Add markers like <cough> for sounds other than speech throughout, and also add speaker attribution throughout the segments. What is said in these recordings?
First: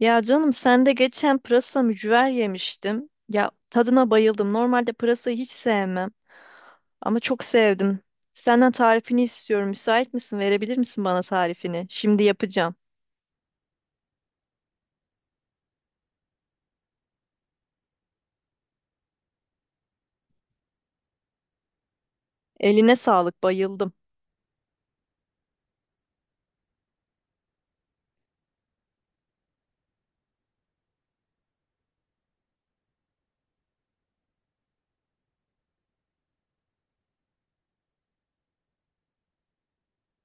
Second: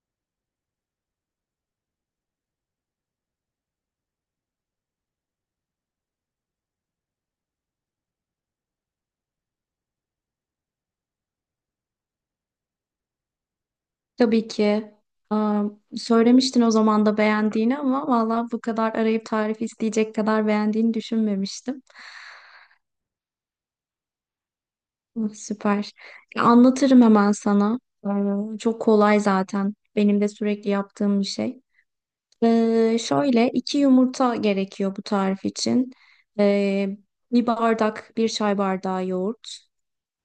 Speaker 1: Ya canım sen de geçen pırasa mücver yemiştim. Ya tadına bayıldım. Normalde pırasayı hiç sevmem ama çok sevdim. Senden tarifini istiyorum. Müsait misin? Verebilir misin bana tarifini? Şimdi yapacağım.
Speaker 2: Tabii ki. Aa, Söylemiştin o zaman da beğendiğini ama valla bu kadar arayıp tarif isteyecek kadar beğendiğini düşünmemiştim.
Speaker 1: Eline sağlık, bayıldım.
Speaker 2: Hı, süper. Ya, anlatırım hemen sana. Çok kolay zaten. Benim de sürekli yaptığım bir şey. Şöyle iki yumurta gerekiyor bu tarif için. Ee, Bir bardak, bir çay bardağı yoğurt.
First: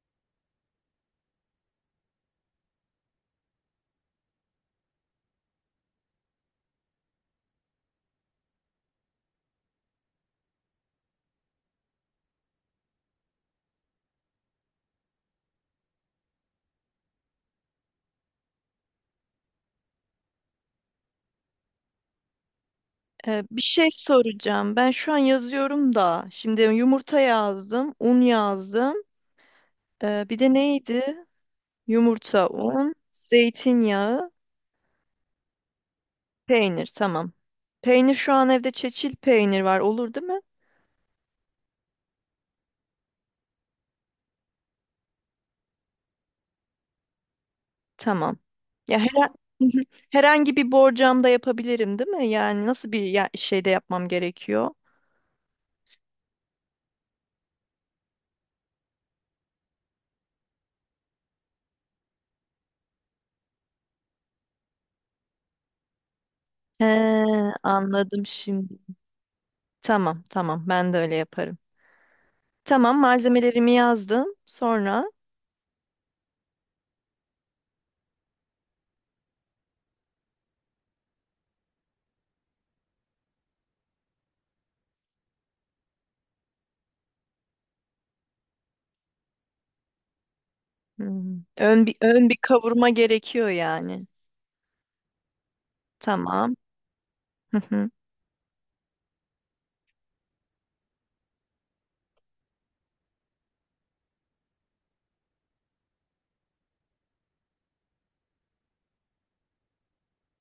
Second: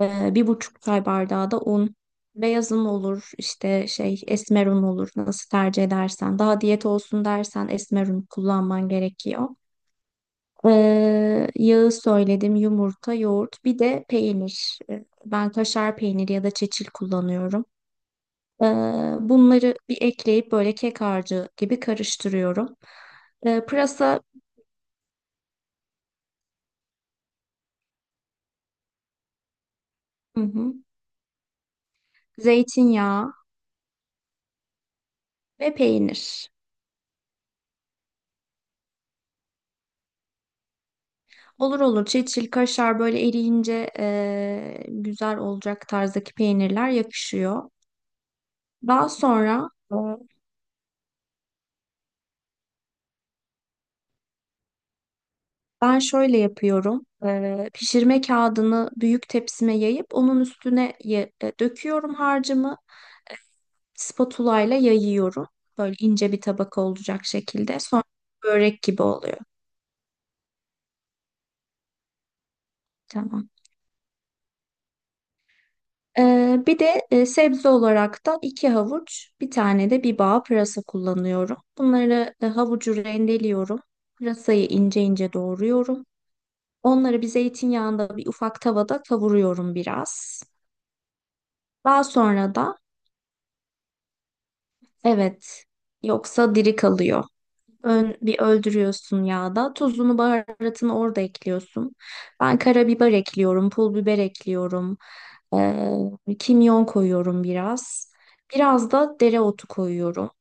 Speaker 2: Bir buçuk çay bardağı da un. Beyaz un olur, işte şey esmer un olur. Nasıl tercih edersen. Daha diyet olsun dersen esmer un kullanman gerekiyor. Yağı söyledim, yumurta, yoğurt, bir de peynir. Ben kaşar peyniri ya da çeçil kullanıyorum. Ee, Bunları bir ekleyip böyle kek harcı gibi karıştırıyorum.
Speaker 1: Bir şey
Speaker 2: Pırasa,
Speaker 1: soracağım. Ben şu an yazıyorum da. Şimdi yumurta yazdım, un yazdım. Bir
Speaker 2: hı
Speaker 1: de
Speaker 2: hı,
Speaker 1: neydi? Yumurta, un,
Speaker 2: zeytinyağı
Speaker 1: zeytinyağı,
Speaker 2: ve peynir.
Speaker 1: peynir. Tamam. Peynir şu an evde çeçil peynir var. Olur değil mi?
Speaker 2: Olur olur. Çil çil kaşar böyle eriyince güzel olacak tarzdaki peynirler yakışıyor.
Speaker 1: Tamam. Ya
Speaker 2: Daha
Speaker 1: her
Speaker 2: sonra
Speaker 1: <laughs> herhangi bir borcamda yapabilirim, değil mi? Yani nasıl bir şeyde yapmam gerekiyor?
Speaker 2: ben şöyle yapıyorum. Pişirme kağıdını büyük tepsime yayıp onun üstüne döküyorum harcımı. Spatula ile yayıyorum. Böyle ince bir tabaka
Speaker 1: He,
Speaker 2: olacak şekilde. Sonra
Speaker 1: anladım şimdi.
Speaker 2: börek gibi oluyor.
Speaker 1: Tamam, tamam. Ben de öyle yaparım. Tamam,
Speaker 2: Tamam.
Speaker 1: malzemelerimi yazdım. Sonra
Speaker 2: Bir de sebze olarak da iki havuç, bir tane de bir bağ pırasa kullanıyorum. Bunları havucu rendeliyorum. Pırasayı ince ince doğruyorum. Onları bir zeytinyağında bir ufak tavada kavuruyorum biraz.
Speaker 1: hmm, ön bir
Speaker 2: Daha
Speaker 1: ön bir
Speaker 2: sonra da
Speaker 1: kavurma gerekiyor yani.
Speaker 2: evet yoksa
Speaker 1: Tamam.
Speaker 2: diri kalıyor.
Speaker 1: Hı hı.
Speaker 2: Ön, bir öldürüyorsun yağda. Tuzunu, baharatını orada ekliyorsun. Ben karabiber ekliyorum, pul biber ekliyorum. Kimyon koyuyorum biraz. Biraz da dereotu koyuyorum.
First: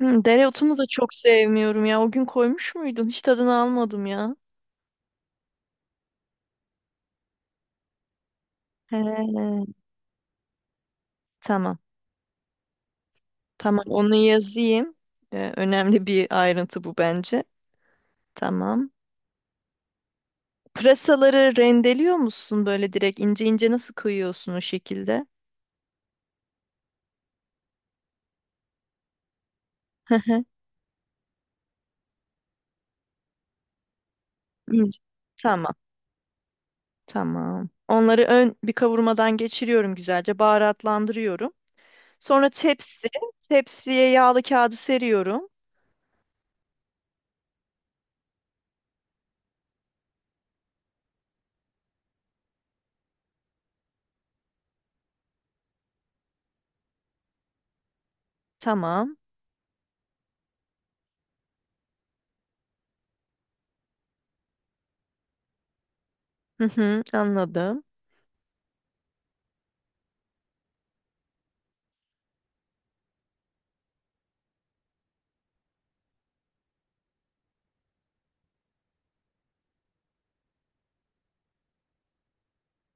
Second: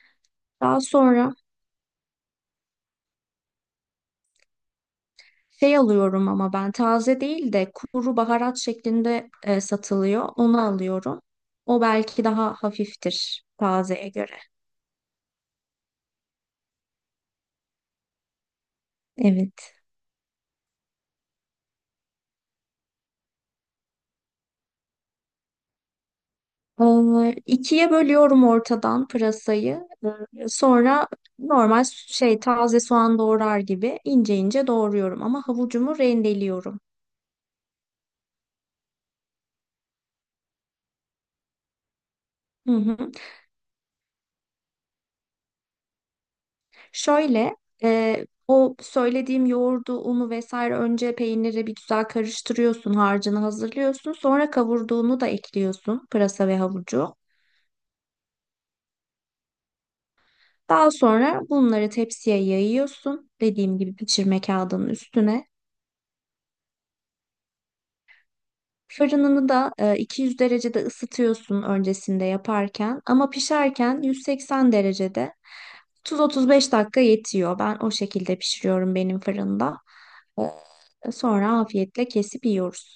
Speaker 1: Hmm, dereotunu
Speaker 2: Daha
Speaker 1: da çok
Speaker 2: sonra
Speaker 1: sevmiyorum ya. O gün koymuş muydun? Hiç tadını almadım ya.
Speaker 2: şey alıyorum ama ben taze değil de kuru baharat şeklinde
Speaker 1: He,
Speaker 2: satılıyor. Onu alıyorum.
Speaker 1: tamam.
Speaker 2: O belki daha hafiftir
Speaker 1: Tamam,
Speaker 2: tazeye
Speaker 1: onu
Speaker 2: göre.
Speaker 1: yazayım. Önemli bir ayrıntı bu bence. Tamam.
Speaker 2: Evet.
Speaker 1: Pırasaları rendeliyor musun böyle direkt ince ince nasıl koyuyorsun o şekilde?
Speaker 2: İkiye bölüyorum ortadan pırasayı.
Speaker 1: Hı hı,
Speaker 2: Sonra normal şey taze soğan doğrar gibi ince ince
Speaker 1: ince.
Speaker 2: doğruyorum ama
Speaker 1: Tamam,
Speaker 2: havucumu rendeliyorum.
Speaker 1: tamam. Onları ön bir kavurmadan geçiriyorum güzelce, baharatlandırıyorum. Sonra
Speaker 2: Hı hı.
Speaker 1: tepsiye yağlı kağıdı seriyorum.
Speaker 2: Şöyle e, o söylediğim yoğurdu, unu vesaire önce peyniri bir güzel karıştırıyorsun, harcını hazırlıyorsun. Sonra kavurduğunu da ekliyorsun pırasa ve havucu.
Speaker 1: Tamam.
Speaker 2: Daha sonra bunları tepsiye yayıyorsun. Dediğim gibi pişirme kağıdının üstüne.
Speaker 1: Hı hı, anladım.
Speaker 2: Fırınını da 200 derecede ısıtıyorsun öncesinde yaparken ama pişerken 180 derecede 30-35 dakika yetiyor. Ben o şekilde pişiriyorum benim fırında. Sonra afiyetle kesip yiyoruz.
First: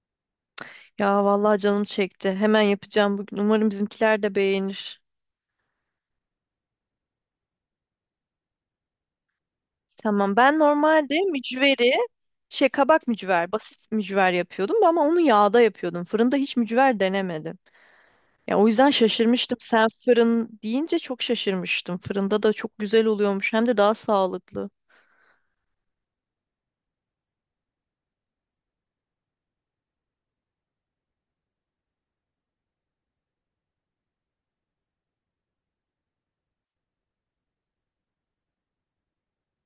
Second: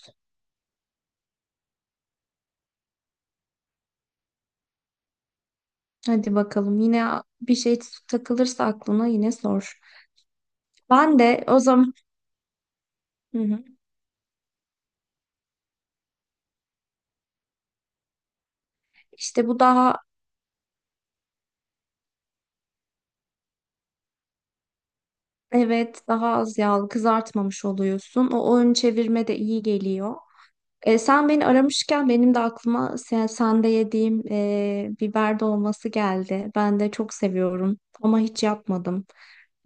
Speaker 1: Ya vallahi canım çekti. Hemen yapacağım bugün. Umarım bizimkiler de beğenir.
Speaker 2: Hadi bakalım yine bir şey takılırsa aklına yine sor.
Speaker 1: Tamam. Ben normalde
Speaker 2: Ben de o
Speaker 1: mücveri
Speaker 2: zaman
Speaker 1: şey kabak
Speaker 2: hı
Speaker 1: mücver,
Speaker 2: hı.
Speaker 1: basit mücver yapıyordum ama onu yağda yapıyordum. Fırında hiç mücver denemedim. Ya o yüzden
Speaker 2: işte
Speaker 1: şaşırmıştım.
Speaker 2: bu
Speaker 1: Sen
Speaker 2: daha
Speaker 1: fırın deyince çok şaşırmıştım. Fırında da çok güzel oluyormuş. Hem de daha sağlıklı.
Speaker 2: evet daha az yağlı kızartmamış oluyorsun. O ön çevirme de iyi geliyor. E, sen beni aramışken benim de aklıma sen, sende yediğim biber dolması geldi. Ben de çok seviyorum ama hiç yapmadım.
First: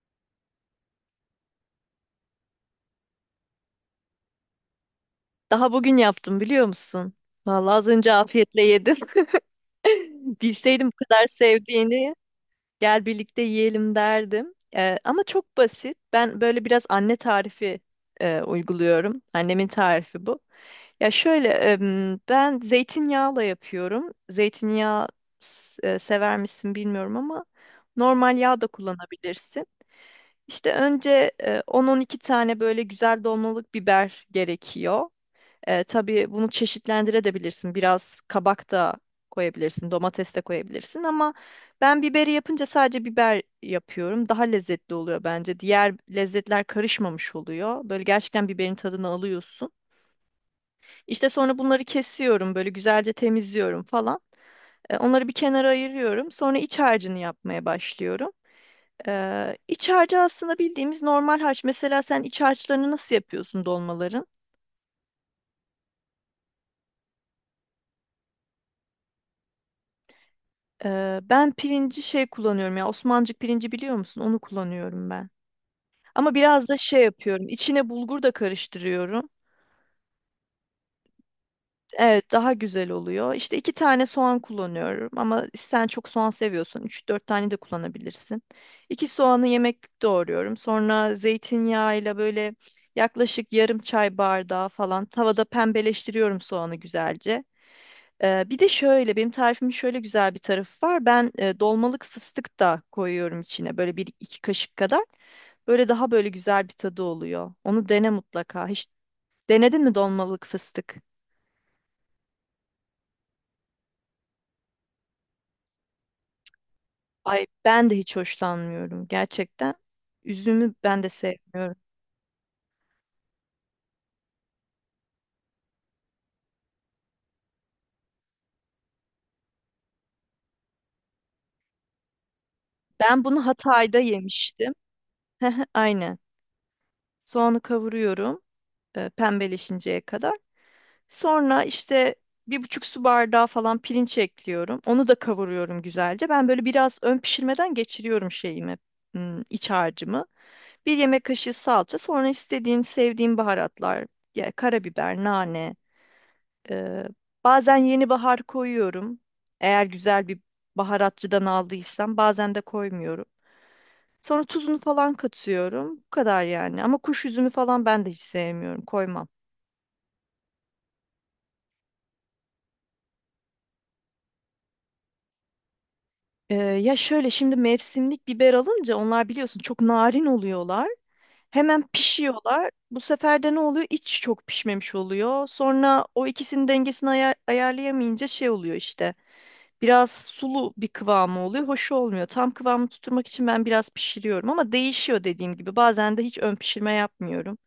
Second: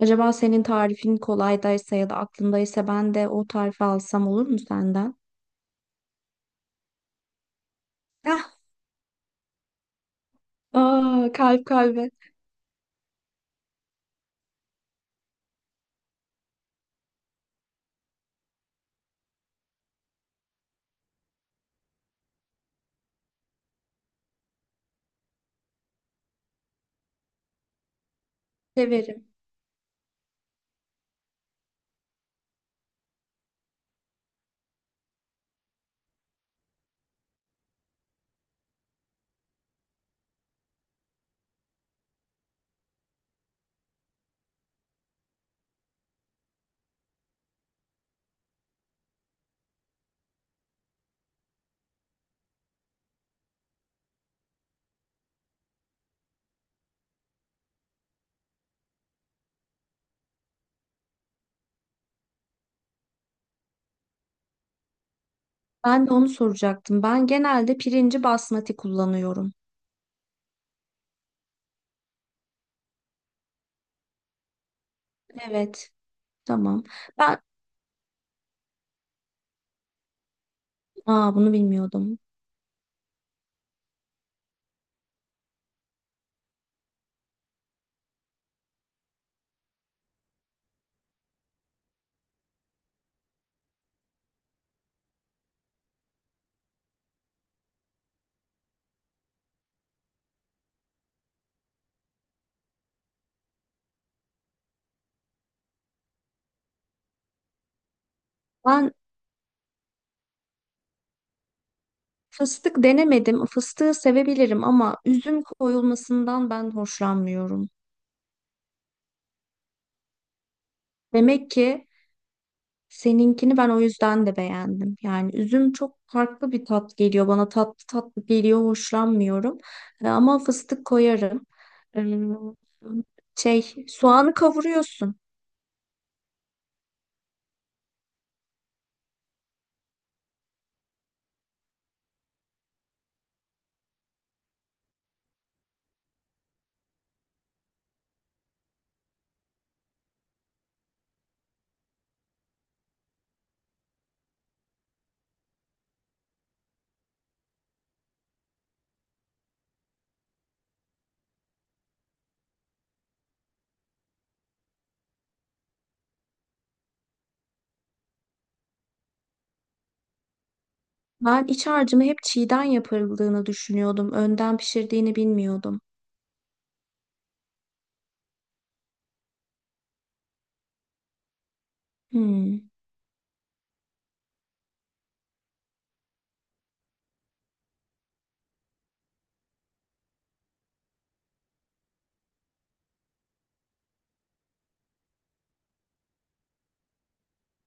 Speaker 2: Acaba senin tarifin kolaydaysa ya da aklındaysa ben de o tarifi alsam olur mu senden?
Speaker 1: Daha bugün yaptım biliyor musun? Vallahi az önce
Speaker 2: Ah,
Speaker 1: afiyetle yedim. <laughs> Bilseydim bu kadar
Speaker 2: aa, kalp kalbe
Speaker 1: sevdiğini gel birlikte yiyelim derdim. Ama çok basit. Ben böyle biraz anne tarifi uyguluyorum. Annemin tarifi bu. Ya şöyle ben zeytinyağla yapıyorum. Zeytinyağı sever misin bilmiyorum ama normal yağ da
Speaker 2: severim.
Speaker 1: kullanabilirsin. İşte önce 10-12 tane böyle güzel dolmalık biber gerekiyor. E, tabii bunu çeşitlendirebilirsin. Biraz kabak da koyabilirsin, domates de koyabilirsin ama ben biberi yapınca sadece biber yapıyorum. Daha lezzetli oluyor bence. Diğer lezzetler karışmamış oluyor. Böyle gerçekten biberin tadını alıyorsun. İşte sonra bunları kesiyorum, böyle güzelce temizliyorum falan. E, onları bir kenara ayırıyorum. Sonra iç harcını yapmaya başlıyorum. İç harcı aslında bildiğimiz normal harç. Mesela sen iç harçlarını nasıl yapıyorsun dolmaların?
Speaker 2: Ben de onu soracaktım. Ben genelde pirinci basmati kullanıyorum.
Speaker 1: Ben pirinci şey kullanıyorum ya Osmancık pirinci biliyor musun? Onu kullanıyorum ben.
Speaker 2: Evet,
Speaker 1: Ama biraz da
Speaker 2: tamam.
Speaker 1: şey
Speaker 2: Ben
Speaker 1: yapıyorum. İçine bulgur da karıştırıyorum.
Speaker 2: aa, bunu bilmiyordum.
Speaker 1: Evet daha güzel oluyor. İşte iki tane soğan kullanıyorum ama sen çok soğan seviyorsan üç dört tane de kullanabilirsin. İki soğanı yemeklik doğruyorum. Sonra zeytinyağıyla böyle yaklaşık yarım çay bardağı falan tavada pembeleştiriyorum soğanı güzelce. Bir de şöyle benim tarifimin şöyle güzel bir tarafı var. Ben dolmalık fıstık da koyuyorum içine böyle bir iki kaşık kadar. Böyle daha böyle güzel bir tadı oluyor. Onu dene mutlaka. Hiç
Speaker 2: Ben
Speaker 1: denedin mi dolmalık fıstık?
Speaker 2: fıstık denemedim. Fıstığı sevebilirim ama üzüm koyulmasından ben
Speaker 1: Ay
Speaker 2: hoşlanmıyorum.
Speaker 1: ben de hiç hoşlanmıyorum gerçekten. Üzümü ben de
Speaker 2: Demek
Speaker 1: sevmiyorum.
Speaker 2: ki seninkini ben o yüzden de beğendim. Yani üzüm çok farklı bir tat geliyor bana. Tatlı tatlı geliyor, hoşlanmıyorum. Ama fıstık koyarım. Ee,
Speaker 1: Ben bunu
Speaker 2: Şey,
Speaker 1: Hatay'da
Speaker 2: soğanı
Speaker 1: yemiştim.
Speaker 2: kavuruyorsun.
Speaker 1: <laughs> Aynen. Soğanı kavuruyorum pembeleşinceye kadar. Sonra işte bir buçuk su bardağı falan pirinç ekliyorum. Onu da kavuruyorum güzelce. Ben böyle biraz ön pişirmeden geçiriyorum şeyimi, hmm, iç harcımı. Bir yemek kaşığı salça. Sonra istediğin, sevdiğin baharatlar. Ya, karabiber, nane. e, Bazen yeni bahar koyuyorum. Eğer güzel bir baharatçıdan aldıysam. Bazen de koymuyorum. Sonra tuzunu falan katıyorum. Bu kadar yani. Ama kuş üzümü falan ben de hiç sevmiyorum. Koymam.
Speaker 2: Ben iç harcımı hep çiğden yapıldığını düşünüyordum. Önden pişirdiğini bilmiyordum.
Speaker 1: Ya şöyle şimdi mevsimlik biber alınca onlar biliyorsun çok narin oluyorlar. Hemen
Speaker 2: Hmm,
Speaker 1: pişiyorlar. Bu sefer de ne oluyor? İç çok pişmemiş oluyor. Sonra o ikisinin dengesini ayarlayamayınca şey oluyor işte. Biraz sulu bir kıvamı oluyor. Hoş olmuyor. Tam kıvamı tutturmak için ben biraz pişiriyorum ama değişiyor dediğim gibi. Bazen de hiç ön pişirme yapmıyorum.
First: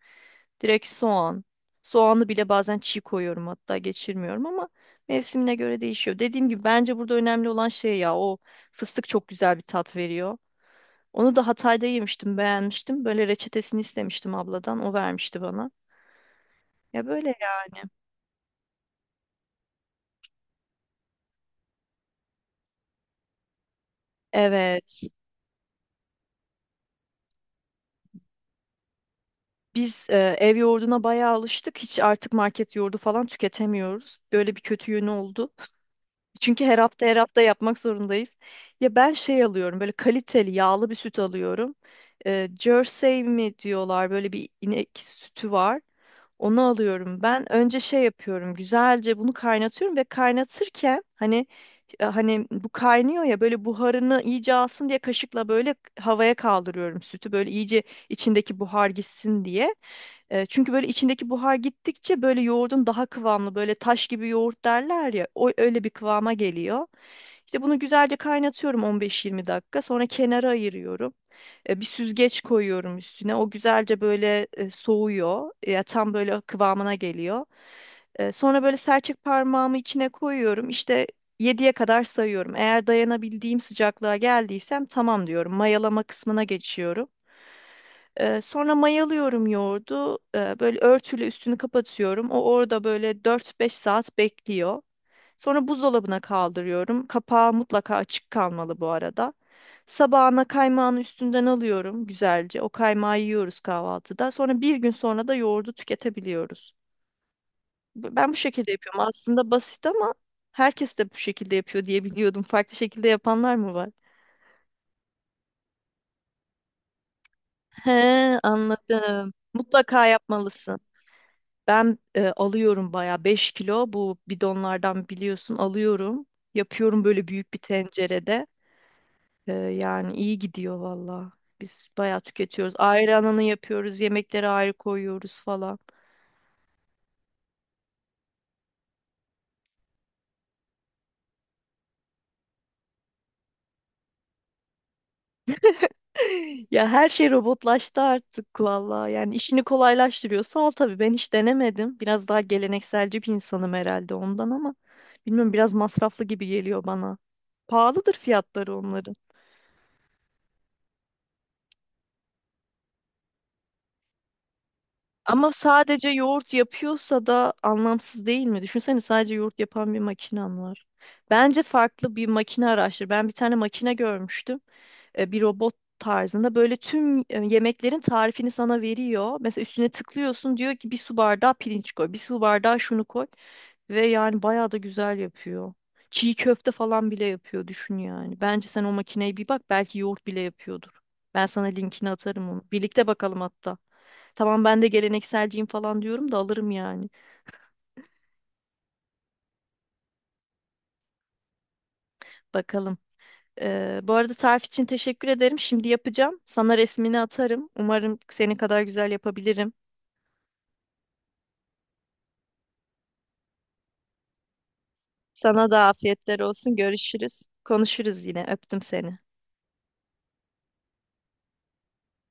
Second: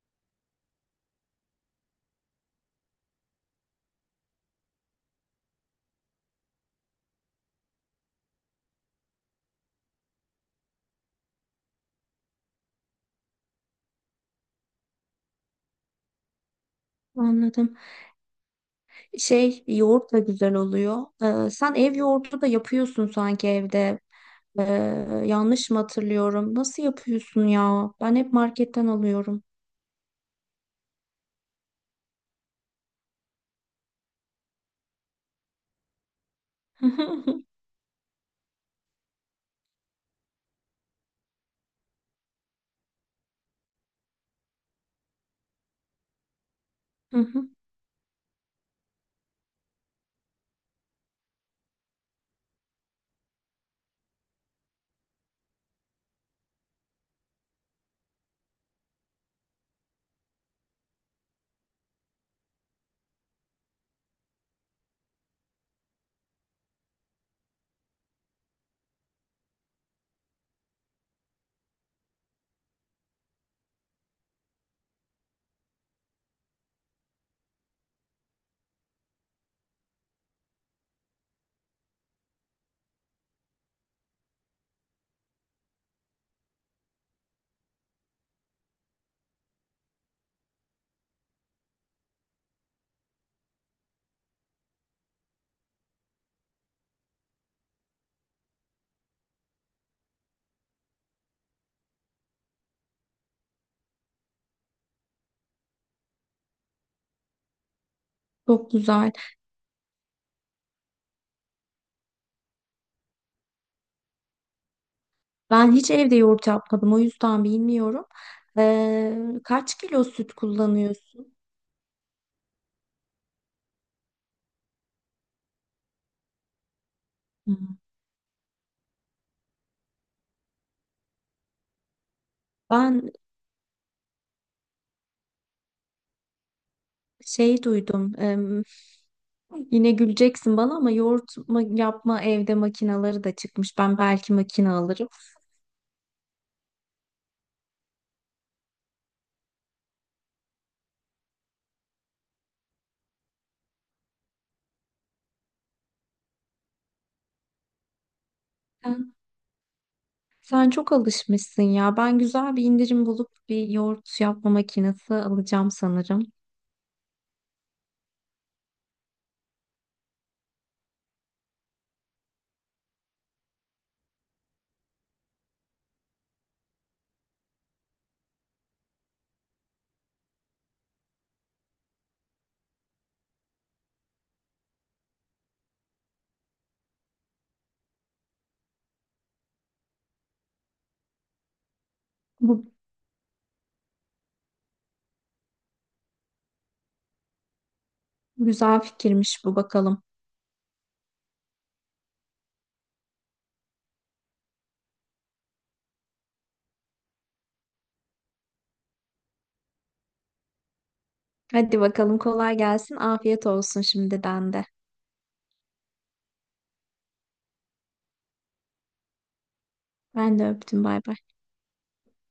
Speaker 1: Direkt soğan. Soğanı bile bazen çiğ koyuyorum hatta geçirmiyorum ama mevsimine göre değişiyor. Dediğim gibi bence burada önemli olan şey ya o fıstık çok güzel bir tat veriyor. Onu da Hatay'da yemiştim, beğenmiştim. Böyle reçetesini istemiştim abladan. O vermişti bana. Ya böyle ya.
Speaker 2: anladım. Şey yoğurt da güzel oluyor. Sen ev yoğurdu da yapıyorsun sanki evde. Ee,
Speaker 1: Evet.
Speaker 2: Yanlış mı hatırlıyorum? Nasıl yapıyorsun ya? Ben hep marketten alıyorum.
Speaker 1: Biz ev yoğurduna bayağı alıştık. Hiç artık market yoğurdu falan tüketemiyoruz. Böyle bir kötü yönü oldu. Çünkü her hafta her hafta
Speaker 2: <laughs>
Speaker 1: yapmak zorundayız. Ya ben şey alıyorum böyle kaliteli yağlı bir süt alıyorum. Jersey mi diyorlar böyle bir inek sütü var. Onu
Speaker 2: Hı
Speaker 1: alıyorum.
Speaker 2: hı,
Speaker 1: Ben önce şey yapıyorum. Güzelce bunu kaynatıyorum ve kaynatırken hani bu kaynıyor ya böyle buharını iyice alsın diye kaşıkla böyle havaya kaldırıyorum sütü. Böyle iyice içindeki buhar gitsin diye. E, çünkü böyle içindeki buhar gittikçe böyle yoğurdun daha kıvamlı böyle taş gibi yoğurt derler ya o öyle bir kıvama geliyor. İşte bunu güzelce kaynatıyorum 15-20 dakika sonra kenara ayırıyorum. Bir süzgeç koyuyorum üstüne o güzelce böyle soğuyor ya tam böyle kıvamına geliyor. E, sonra böyle serçek parmağımı içine koyuyorum işte yediye kadar sayıyorum. Eğer dayanabildiğim sıcaklığa geldiysem tamam diyorum mayalama kısmına geçiyorum. Sonra mayalıyorum yoğurdu. Böyle örtüyle üstünü kapatıyorum. O orada böyle 4 5 saat bekliyor. Sonra buzdolabına kaldırıyorum. Kapağı mutlaka açık kalmalı bu arada. Sabahına kaymağını üstünden alıyorum güzelce. O kaymağı yiyoruz kahvaltıda. Sonra bir gün sonra da yoğurdu tüketebiliyoruz. Ben bu şekilde
Speaker 2: çok
Speaker 1: yapıyorum.
Speaker 2: güzel.
Speaker 1: Aslında basit ama herkes de bu şekilde yapıyor diye biliyordum. Farklı şekilde yapanlar mı var?
Speaker 2: Ben hiç evde yoğurt yapmadım. O yüzden
Speaker 1: He,
Speaker 2: bilmiyorum. Ee,
Speaker 1: anladım.
Speaker 2: Kaç kilo
Speaker 1: Mutlaka
Speaker 2: süt
Speaker 1: yapmalısın.
Speaker 2: kullanıyorsun?
Speaker 1: Ben alıyorum bayağı 5 kilo bu bidonlardan biliyorsun alıyorum. Yapıyorum böyle büyük bir
Speaker 2: Hmm.
Speaker 1: tencerede. Yani iyi gidiyor valla. Biz bayağı tüketiyoruz.
Speaker 2: Ben
Speaker 1: Ayrı ananı yapıyoruz, yemekleri ayrı koyuyoruz falan.
Speaker 2: şey duydum. Yine güleceksin bana ama yoğurt ma- yapma evde makinaları da çıkmış. Ben belki makine alırım.
Speaker 1: <laughs> Ya her şey robotlaştı artık valla. Yani işini kolaylaştırıyor. Sağ ol tabii ben hiç denemedim. Biraz daha gelenekselci bir insanım herhalde ondan ama bilmiyorum biraz masraflı gibi geliyor bana. Pahalıdır fiyatları onların.
Speaker 2: Sen çok alışmışsın ya. Ben güzel bir indirim bulup bir yoğurt yapma makinesi
Speaker 1: Ama
Speaker 2: alacağım
Speaker 1: sadece
Speaker 2: sanırım.
Speaker 1: yoğurt yapıyorsa da anlamsız değil mi? Düşünsene sadece yoğurt yapan bir makinen var. Bence farklı bir makine araştır. Ben bir tane makine görmüştüm. E, bir robot tarzında böyle tüm yemeklerin tarifini sana veriyor. Mesela üstüne tıklıyorsun diyor ki bir su bardağı pirinç koy, bir su bardağı şunu koy ve yani bayağı da güzel yapıyor. Çiğ köfte falan bile yapıyor düşün yani. Bence sen o makineye bir bak belki yoğurt bile yapıyordur. Ben sana linkini atarım onu.
Speaker 2: Bu
Speaker 1: Birlikte bakalım hatta. Tamam ben de gelenekselciyim falan diyorum da alırım yani.
Speaker 2: güzel fikirmiş bu bakalım.
Speaker 1: Bakalım. Bu arada tarif için teşekkür ederim. Şimdi yapacağım. Sana resmini atarım. Umarım senin kadar güzel yapabilirim.
Speaker 2: Hadi bakalım kolay gelsin. Afiyet olsun şimdiden de.
Speaker 1: Sana da afiyetler olsun. Görüşürüz. Konuşuruz yine. Öptüm seni.
Speaker 2: Ben de öptüm bay bay.